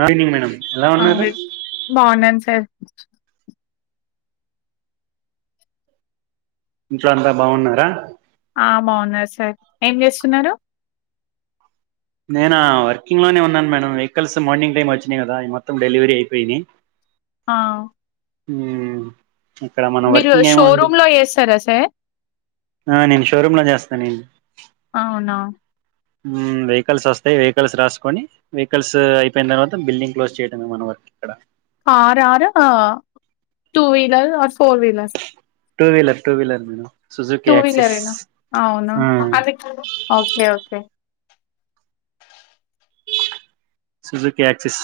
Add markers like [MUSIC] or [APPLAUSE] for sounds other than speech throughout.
ఆ evening madam ఎలా ఉన్నారు అంగడి బావున్నాను సార్. ఇంట్లో అంతా బావున్నారా? ఆ బావున్నారు సార్. ఏం జేస్తున్నారు? నేనా! వర్కింగ్ లోనే ఉన్నాను మేడం వెకల్స్ మార్నింగ్ టైమ్ ఓచ్చినాయి గదా, అయి మొత్తం డెలివరీ అయిపోయినాయి. ఆ. హూ. మీరు షోరూమ్ లో ఎస్తారా సార్? ఆ నేను షోరూమ్ లో జేస్తా నేను. అవునా. ! ఊ వెకల్స్ ఒస్తాయి, వెకల్స్ రాసుకొని, వెకల్స్ అయిపోయిన, తర్వాత బిలింగ్ క్లోజ్ చేయటమే మన వర్క్ ఇక్కడ. కార్ ఆరు ఆ two wheeler are. Four wheeler. Two wheeler two wheeler madam Suzuki two Access వీలరేనా, అవునా. ఆ, అది okay okay. Suzuki Access,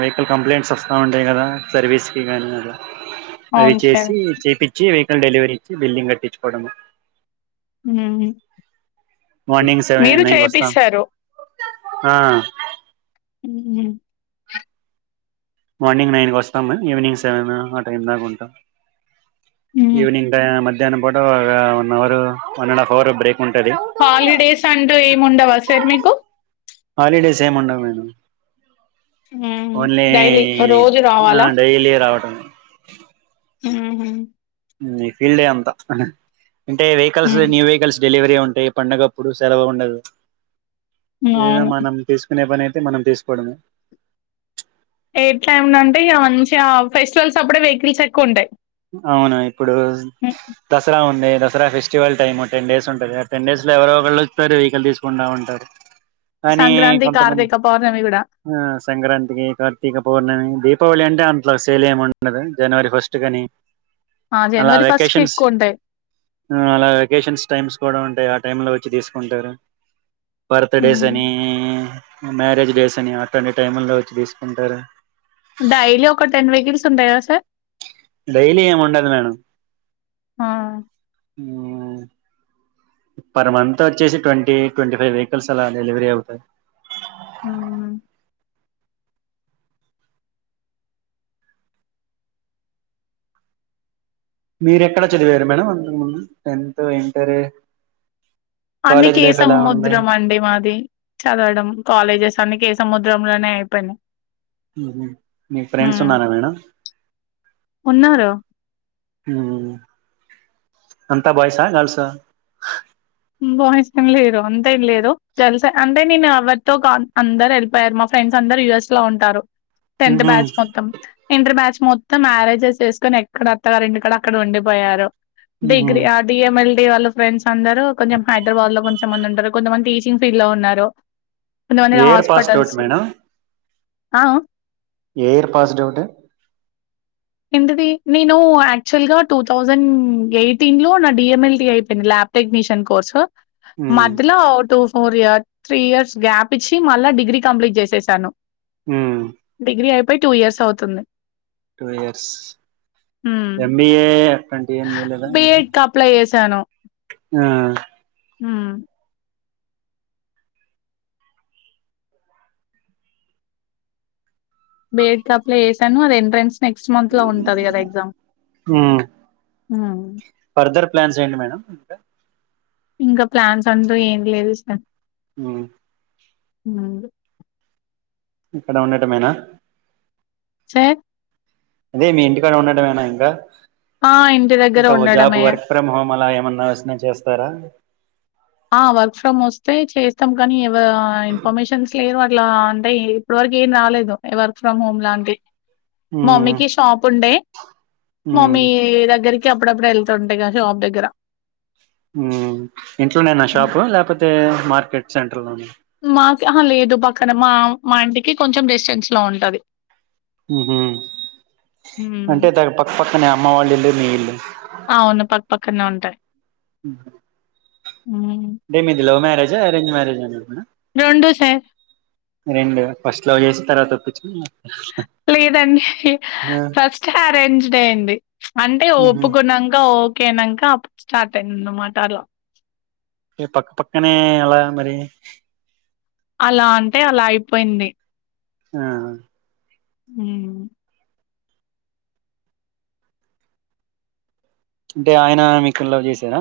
vehicle complaints వస్తా ఉంటాయి గదా! సర్వీస్కి గానీ అదా. అది అవును సార్. చేసి, చెపిచ్చి వె.. డెలివరీ ఇచ్చి బిల్లింగ్ గట్టిచుకోడమె. ఊఊ. మార్నింగ్ మీరు సెవెన్ నైన్ కి వస్తాం చేపిసారు. ఆ.. ఊహు. మార్నింగ్ నైన్గొస్తా మామ్ ఈవినింగ్ సెవెన్ ఆ టైం దాకా ఉంటా. హ్మ్. ఈవినింగ్ టై మద్. ధ్యానం పూట ఓగా one hour, one and half hour break. ఉంటది హాలిడేస్ అంటూ ఏమి ఉండవా సార్ మీకు? హాలిడేస్ ఏముండవు మేడం. ఊహు, ఓన్లీ డైలీ రోజు ఆ రావాలా? డైలీ రావటం ఊహు. ఊ ఈఫీల్డే అంతా‌. అంటే వెకల్స్ హ్మ్. New vehicles. డెలివరీ ఉంటాయి పండగప్పుడు సెలవ ఉండదు. అవును. లేదమ్మ నమ్ తీసు. [UNINTELLIGIBLE] పనైతే మనం తీసుకోడమే. ఏ టైమ్ నంటే ఇగా మంచిగా ఫెస్టివల్స్ అప్పుడే వెకిల్స్ ఎక్కువుంటాయి. అవునయి. ఇప్పుడు దసరా ఉన్. నే Dasara festival time ten days ఉంటది. ఆ టెన్ డేస్ లో ఎవరో ఒకళ్ళు ఓస్తారు వెహికల్ తీసుకుంటా ఉంటారు. కానీ సంక్రాంతి కొంతమంది కార్తీక పౌర్ణమి కూడా ఆ సంక్రాంతికి, కార్తీక పౌర్ణమి దీప్.. పోళి అంటే అంత సేలెముండదు జనవరి ఫస్ట్ గనీ. ఆ అలా జనవరి ఫస్ట్ కి వెకేషన్స్, ఎక్కువ ఉంటాయి ఊ అలా వెకేషన్స్ టైమ్స్ కూడా ఉంటాయి. ఆ. టైమ్ లో వచ్చి తీసుకుంటార బర్త్ డేస్ హ్మ్. అనీ మ్యారేజ్ డేస్ అని అట్టనీ టైమ్ లో వచ్చి తీసుకుంటార డైలీ ఒక టెన్ వెకెట్స్ ఉంటాయి కదా సార్ డైలీ ఏముండదు మేడం ఆ! ఆ పర్ మంత్ వచ్చేసి ట్వంటీ ట్వంటీ ఫైవ్ వెహికల్స్ అలా డెలివరీ అవుతాయ్. ఆహ్ మీరు ఎక్కడ చదివారు మేడం [UNINTELLIGIBLE] టెన్త్ ఇంటర్ అన్ని కాలేజ్ కే లైఫ్ ఎలా ఉంది సముద్రం అండి మాది చదవడం కాలేజెస్ అన్ని కేస్ సముద్రంలోనే అయి పేయినయ్ మ్మె హ్మ్ మీ ఫ్రెండ్స్ ఉన్నార మేడం ఉన్నారు మ్మ్ అంతా బాయ్ సా గర్ల్స్ ఆ బాయ్స్ ఏం లేరు అంతేం లేదు, తెలుసా అంటే నేను ఎవరితో కాం అందరు వెళ్ళిపోయారు, మా ఫ్రెండ్స్ అందరు యుఎస్ లో ఉంటారు. టెన్త్ ఉహు బ్యాచ్ మొత్తం ఇంటర్ బ్యాచ్ మొత్తం మ్యారేజెస్ చేసుకొని ఎక్కడ అత్తగారు ఇంటికాడ అక్కడ ఉండిపోయారు ఉహు డిగ్రీ ఆ డిఎంఎల్ [UNINTELLIGIBLE] వాళ్ళు ఫ్రెండ్స్ అందరు కొంచెం హైద్రాబాద్ లో కొంచంమంది ఉంటారు కొంతమంది టీచింగ్ ఫీల్డ్ లో ఉన్నారు కొంతమంది ఏ year passed hospitals out madam ఆ అ ఏ ఇయర్ పాస్డ్ అవుట్ ఎంతది నేను యాక్చువల్ గా టూ థౌజండ్ ఎయిటీన్ లో నా డిఎంఎల్టీ అయిపోయింది, ల్యాబ్ టెక్నీషియన్ కోర్సు. ఉమ్ మధ్యలో two four year three years gap ఇచ్చి మళ్ళా డిగ్రీ కంప్లీట్ చేసేసాను ఉమ్ డిగ్రీ అయిప్ పొయ్ టూ ఇయర్స్ అవుతుంది టూ ఇయర్స్ హ్మ్ ఎంబిఏ అట్టాంటివేం జేలేదా మీర్ తను ఆ హ్మ్ బేడ్ ఆప్లే వేసాను అది ఎంట్రెన్స్ హ్మ్ హ్మ్ ఫర్దర్ ప్లాన్స్ ఏంటి మేడం ఇంకా. ఇంకా ప్లాన్స్ అంటూ ఏం లేదు సార్ మ్ఆ నందు ఇక్కడ ఉండటమేనా చార్ అదే మీ ఇంటి కాడ ఉండటమేనా ఇంకా ఆ ఇంటి దగ్గర ఉండటమే ఇగ మన్నా వచ్చిన చేస్తారా? ఆ వర్క్ ఫ్రమ్ వస్తే చేస్తాం, కనీ ఎవ్ వరా ఇన్ఫర్మేషన్స్ లేరు అట్ ట్లా అంటే ఏం ఇప్పుడు వరకు ఏం రాలేదు, వర్క్ ఫ్రమ్ హోమ్ లాంటియి. మా ఉమ్ మమ్మీకి షాప్ ఉండే, ఉమ్ మమ్మీ దగ్గరికి కి అప్పుడప్పుడు ఎళ్తుంట ఇగ షాప్ దగ్గర. ఉమ్, ఇంట్లోనేనా హ్మ్. షాపు లేకపోతే? మార్కెట్ సెంటర్ లోన? మాకి అహ లేదు పక్కన, మా మా ఇంటికి కొంచెం డిస్టెన్స్ లో ఉంటది. ఉమ్ హు, హ్మ్. అంటే ద పక్క పక్క కనే అమ్మ వాళ్ళ ఇల్లు, మీ ఇల్లు. అవును పక్ పక్కనే ఉంటాయి. ఉమ్ హు హ్మ్. టే మీది love marriage, arrange marriage? [UNINTELLIGIBLE] Sir. రెండు ఫస్ట్ లవ్ చేసి తర్వాత ఒప్పిచ్చిన్రా? లేదండి ఫస్టే అరేంజ్డ్ అయ్యింది, అంటే ఉహు ఒప్పుకున్నాంక ఓక్ కే అన్నంక అప్పుడు స్టార్ట్ అయిందన్నమాట అట్ల ఇగ పక్కపక్కనే ఎలా మరి? అలా అంటే అలా అయిపోయింది. ఆహ హ్మ్ అంటే ఆయన మీకు లవ్ చేసాడా?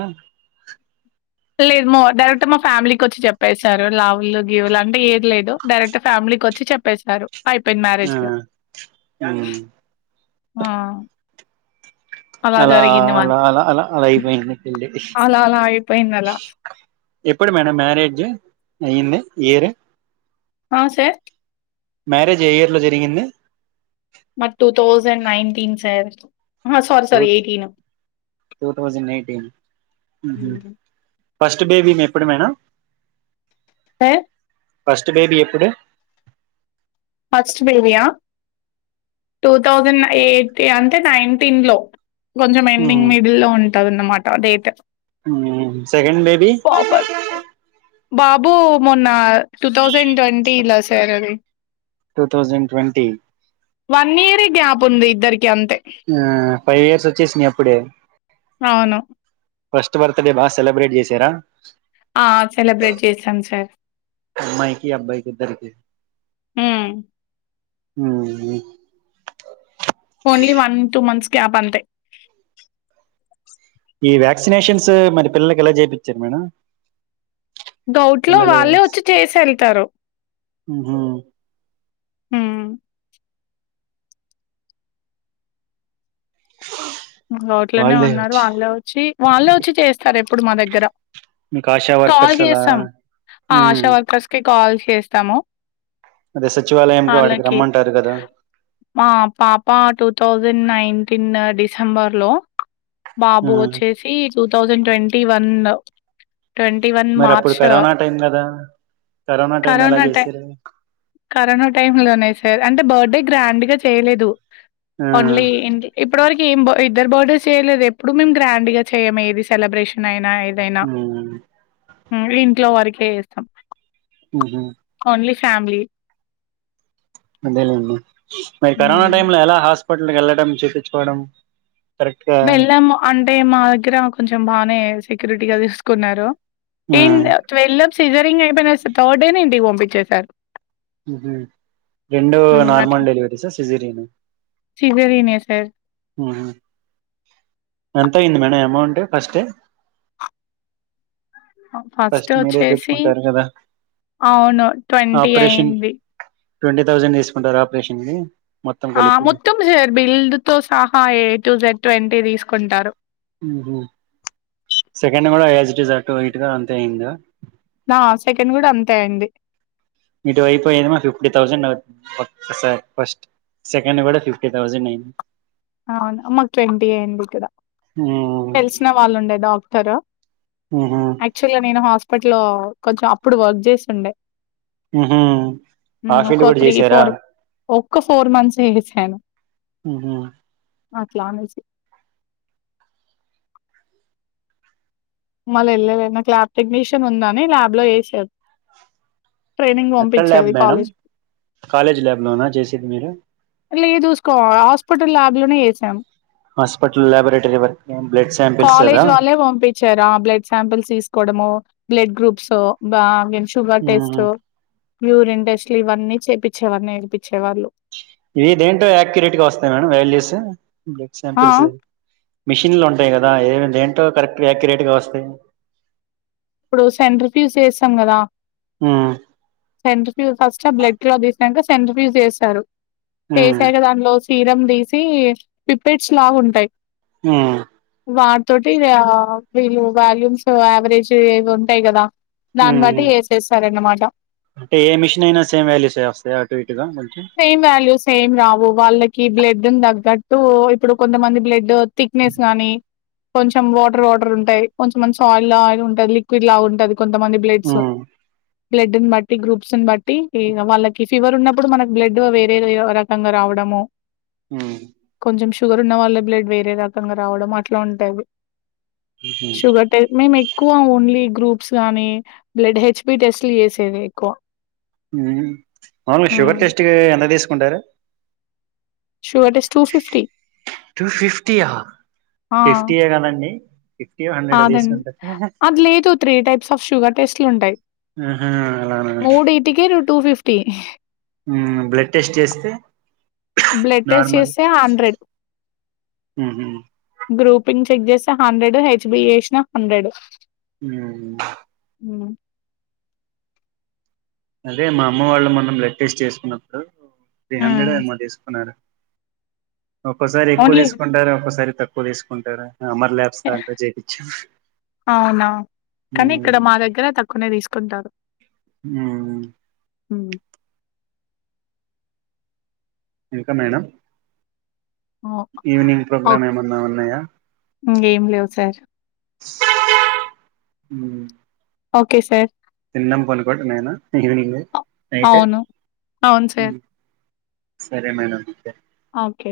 లేదు మా డైరెక్ట్ మా ఫ్యామిలీకి వచ్చి చెప్పేసారు, లవులు గీవులు అంటు ఏది లేదు. డైరెక్ట్ ఫ్యామిలీకొచ్చి చెప్పేశారు. ఐపోయింది ఆ మ్యారేజిగా, ఆ ఆ అలా మాది. అలా అలా అలా అలా అయిపోయింది మీ పెళ్ళి. అలా అలా అయిపోయిందలా. ఎప్పుడు మేడం మ్యారేజ్? అయింది ఇయర్? ఆ సర్? మ్యారేజ్ ఏ ఇయర్ లో జరిగింది? మాది టూ తౌసండ్ నైన్టీన్ సార్. అహా! Sorry sorry tooth two thousand nineteen, ఉమ్ హ్ హ్మ్. ఫస్ట్ బేబీ మి ఎప్పుడు మేడం? ఆ ఫస్ట్ బేబీ ఎప్పుడు? ఫస్ట్ బేబియా టూ థౌజండ్ ఎయిటీ అంటే నైన్టీన్ లో కొంచెం ఎండింగ్ మిడిల్ లో ఉం అదన్న మాట డేట్ ఉమ్ సెకండ్ బేబీ పాప బాబు మొన్న టూ థౌజండ్ ట్వంటీలా సార్ అది two thousand twenty one year gap ఉంది ఇద్దరికి ఎంతే ఆ ఫైవ్ ఇయర్స్ వచ్చేసినాయ్ అప్పుడే అవును ఫస్ట్ బర్త్డే బా సెలబ్రేట్ చేసారా ఆ సెలబ్రేట్ చేశాం సార్ అమ్మాయికి అబ్బాయికిద్దరి కి ఉమ్. ఉమ్ only one two months gap అంతే ఈ వ్యాక్సినేషన్స్ మరి పిల్లలకి ఎలా చేపిం చారు మేడం డౌట్ లో పిల్లల వాళ్ళే వచ్చి చేసి వెళ్తారు హ్మ్ బోట్లోనే వాళ్ళే ఉన్నారు వచ్చి వాళ్ళే వచ్చి వాళ్ళే వచ్చి చేస్తారు ఎప్పుడు ఇప్పుడు మా దగ్గర మీకు ఆశా కాల్ వర్కర్స్ అలా చేస్తాం ఆ ఉమ్ ఆశా వర్కర్స్ కి కాల్ చేస్తాము అదే సచివాలయంకి ఆడికి వాళ్ళకి రమ్మంటారు కదా మా పాప టూ థౌజండ్ నైన్టీన్ డిసెంబర్ లో బాబు వచ్చేసి టూథౌసండ్ ట్వంటీ వన్ లో ట్వంటీ వన్ మరి అప్పుడు మార్చ్ కరోనా టైం కదా టైం ఎలా కరోనా టై చేసారు కరోనా టైమ్ లోనే సార్ అంటే బర్త్డే గ్రాండ్ గా చేయలేదు ఓన్లీ ఇ ఇప్పడివరకి ఏం ఇద్దరి బర్త్డేస్ చేయలేదు ఎప్పుడు మేము గ్రాండ్ గా చేయము ఏది సెలబ్రేషన్ యినా ఏదైనా ఇంట్లో వారికి కే చేస్తాం మ్మహు ఓన్లీ ఫ్యామిలీ అదేలేండి మరి కరోనా హ్మ్. టైమ్ లో ఎలా హాస్పి స్పిటల్కి వెళ్ళడం చేపించుకోవడం వెళ్ళాము అంటే మా దగ్గర కొంచెం బాగానే వేసి సెక్యూరిటీగా తీసుకున్నారు ఏన్ గా సీజరింగ్ అయిన థర్డ్ డే ని ఇంటికి పంపించేసారు రెండు నార్మల్ డెలివరీ సా సిజీరి అ సిజరినే సార్ ఎంత అయింది మేడం అమౌంట్ ఫస్ట్ ఫస్ట్ మీరే వచ్చేసి పెట్టుకుంటారు కదా అవును ట్వంటీ ఆపరేషన్ అయింది ట్వంటీ థౌసండ్ తీసుకుంటార ఆపరేషన్ కి మొత్తం ఆ కలిపి మొత్తం సర్ బిళ్లుతో అహ ఏ టూ జెడ్ ట్వంటీ తీసుకుంటారు సెకండ్ కూడా అసిటిస్ అటు ఇటుగా అంతే ఐనదా నా సెకండ్ కూడా అంతే అయ్యింది మీటు అయిపోయేమో ఫిఫ్టీ థౌజండ్ అవుతుంది ఒకసారి ఫస్ట్ సెకండ్ కూడా ఫిఫ్టీ థౌజండ్ అయింది అవును మాకు ట్వంటీ అయింది ఇక్కడ ఉమ్ తెలిసిన వాళ్ళు ఉండే డాక్ తర ఉహు యాక్చూవల్ గా నేను హస్ అప్పట్లో కొంచెం అప్పుడు వర్క్ చేసిండే ఉహు ఆ ఒక ఫీల్డ్ కూడా త్రీ చేసారా ఫోర్ ఒక్క ఫోర్ మంత్స్ వెసాను ఉహు ప్లాన్ ఏసీ మళ్ళ వెళ్ళల్లె నాకు ల్యాబ్ టెక్నీషియన్ ఉందని ల్యాబ్ లో వేసేది ట్రైనింగ్ ఎక్కడ ల్యాబ్ పంపించేది మేడం కాలేజ్ కాలేజ్ ల్యాబ్ లోనా చేసేది మీరు లేదు హాస్పిటల్ ల్యాబ్ లోనే వేసాం హాస్పిటల్ ల్యాబోరేటరీ వరకు బ్లడ్ సాంపిల్స్ అవా కాలేజ్ వాళ్ళే పంపించారు ఆ బ్లడ్ సాంపిల్స్ తీసుకోవడము బ్లడ్ గ్రూప్స్ ఆ షుగర్ టెస్ట్ మ్మ్ యూరిన్ టెస్ట్ ఇట్ల ఇవన్నీ చేపిచ్చేవాళ్లు నేర్పించేవాళ్ళు ఇవి దేంట్లో యాక్యూరేట్ గా వస్తాయి మేడం వాల్యూస్ బ్లడ్ ఆ సాంపిల్స్ మిషన్లు ఉంటాయి కదా ఏమి దేంటో కరెక్ట్గా యాక్యురేట్ గా వస్తాయి ఇప్పుడు సెంట్రిఫ్యూస్ ఏసాం కదా మ్మ్ సెంట్రి ఫస్ట్ బ్లడ్ క్లాత్ చేసాక సెంట్రిఫ్యూజ్ చేస్తారు మ్మ్ చేశాక దాంట్లో సీరం తీసి పిప్పెడ్స్ లాగుంటాయి ఆ వాటితోటి ఆ వీళ్ళు వాల్యూమ్స్ యావరేజ్ టి ఇదుంటాయి కదా దాని మ్మ్ బట్టి ఏసేసారన్న మా [INAUDIBLE] అంటే ఏ మిషన్ అయినా సేమ్ వాల్యూసే వస్తాయా అటు ఇటుగా కొంచిం సేమ్ వాల్యూస్ ఏం రావు వాళ్ళకి బ్లడ్డున్ తగ్గట్టు ఇప్పుడు కొంతమంది బ్లడ్ థిక్నెస్ గానీ కొంచెం వాటర్ వాటర్ ఉంటాయి కొంచెమంది ఆయిల్ ఆయిల్ ఉంట టది లిక్విడ్ లా ఉంటాది కొంతమంది బ్లడ్స్ మ్మ్ బ్లడ్డిని బట్టి గ్రూప్స్ ని బట్టి వాళ్ళకి ఫీవర్ ఉన్నప్పుడు మనకి బ్లడ్ వేరే రకంగా రావడము మ్మ్ కొంచెం షుగర్ ఉన్న వాళ్ళ బ్లడ్ వేరే రకంగా రావడం అట్లా ఉంటది షుగర్ టె మేమే క్కువ ఓన్లీ గ్రూప్స్ గానీ బ్లడ్ హెచ్ బి టెస్ట్లు చేసేది ఎక్కువ మ్ అవును హ్మ్ షుగర్ టెస్ట్ కి ఎంత తీస్ కుంటారు sugar test two fifty two fifty ఆ ఫిఫ్టీ ఏ గదండి అదన్ అది లేదు త్రీ టైప్స్ ఆఫ్ షుగర్ టెస్ట్లుంటాయి ఆహా అలానా మూడీటికి టూ ఫిఫ్టీ ఉమ్మ్ బ్లడ్ టెస్ట్ చేస్తే బ్లడ్ టెస్ట్ నార్మల్ చేస్తే హండ్రెడ్ ఊహూ గ్రూపింగ్ చెక్ చేస్తే హండ్రెడ్ హెచ్ బి చేసినా హండ్రెడ్ ఉమ్ ఉమ్మ్ అదే మా అమ్మ వాళ్ళు మొన్న బ్లడ్ టెస్ట్ చేసుకున్నప్పుడు త్రీ హండెడో హ్మ్. ఏమో తీసుకున్నారు ఒక్కోసారి ఎక్కువ ఓన్లీ తీసుకుంటారు ఒక్కోసారి తక్కువ తీసుకుంటారా అవునా కానీ ఉమ్ ఇక్కడ మా దగ్గర తక్కువనే తీసుకుంటారు హ్మ్ హ్మ్మ్ ఇంక మేడం ఓ ఈవినింగ్ ఓ ప్రోగ్రామ్ ఏమన్నా ఉన్నాయా ఇంగేం లేవు సార్ మ్మ్ ఓకే సార్ తిన్నం పనుకోటమేన ఈవినింగ్ నైట్ అవును అవును సార్ సరే మేడం అయితే ఓకే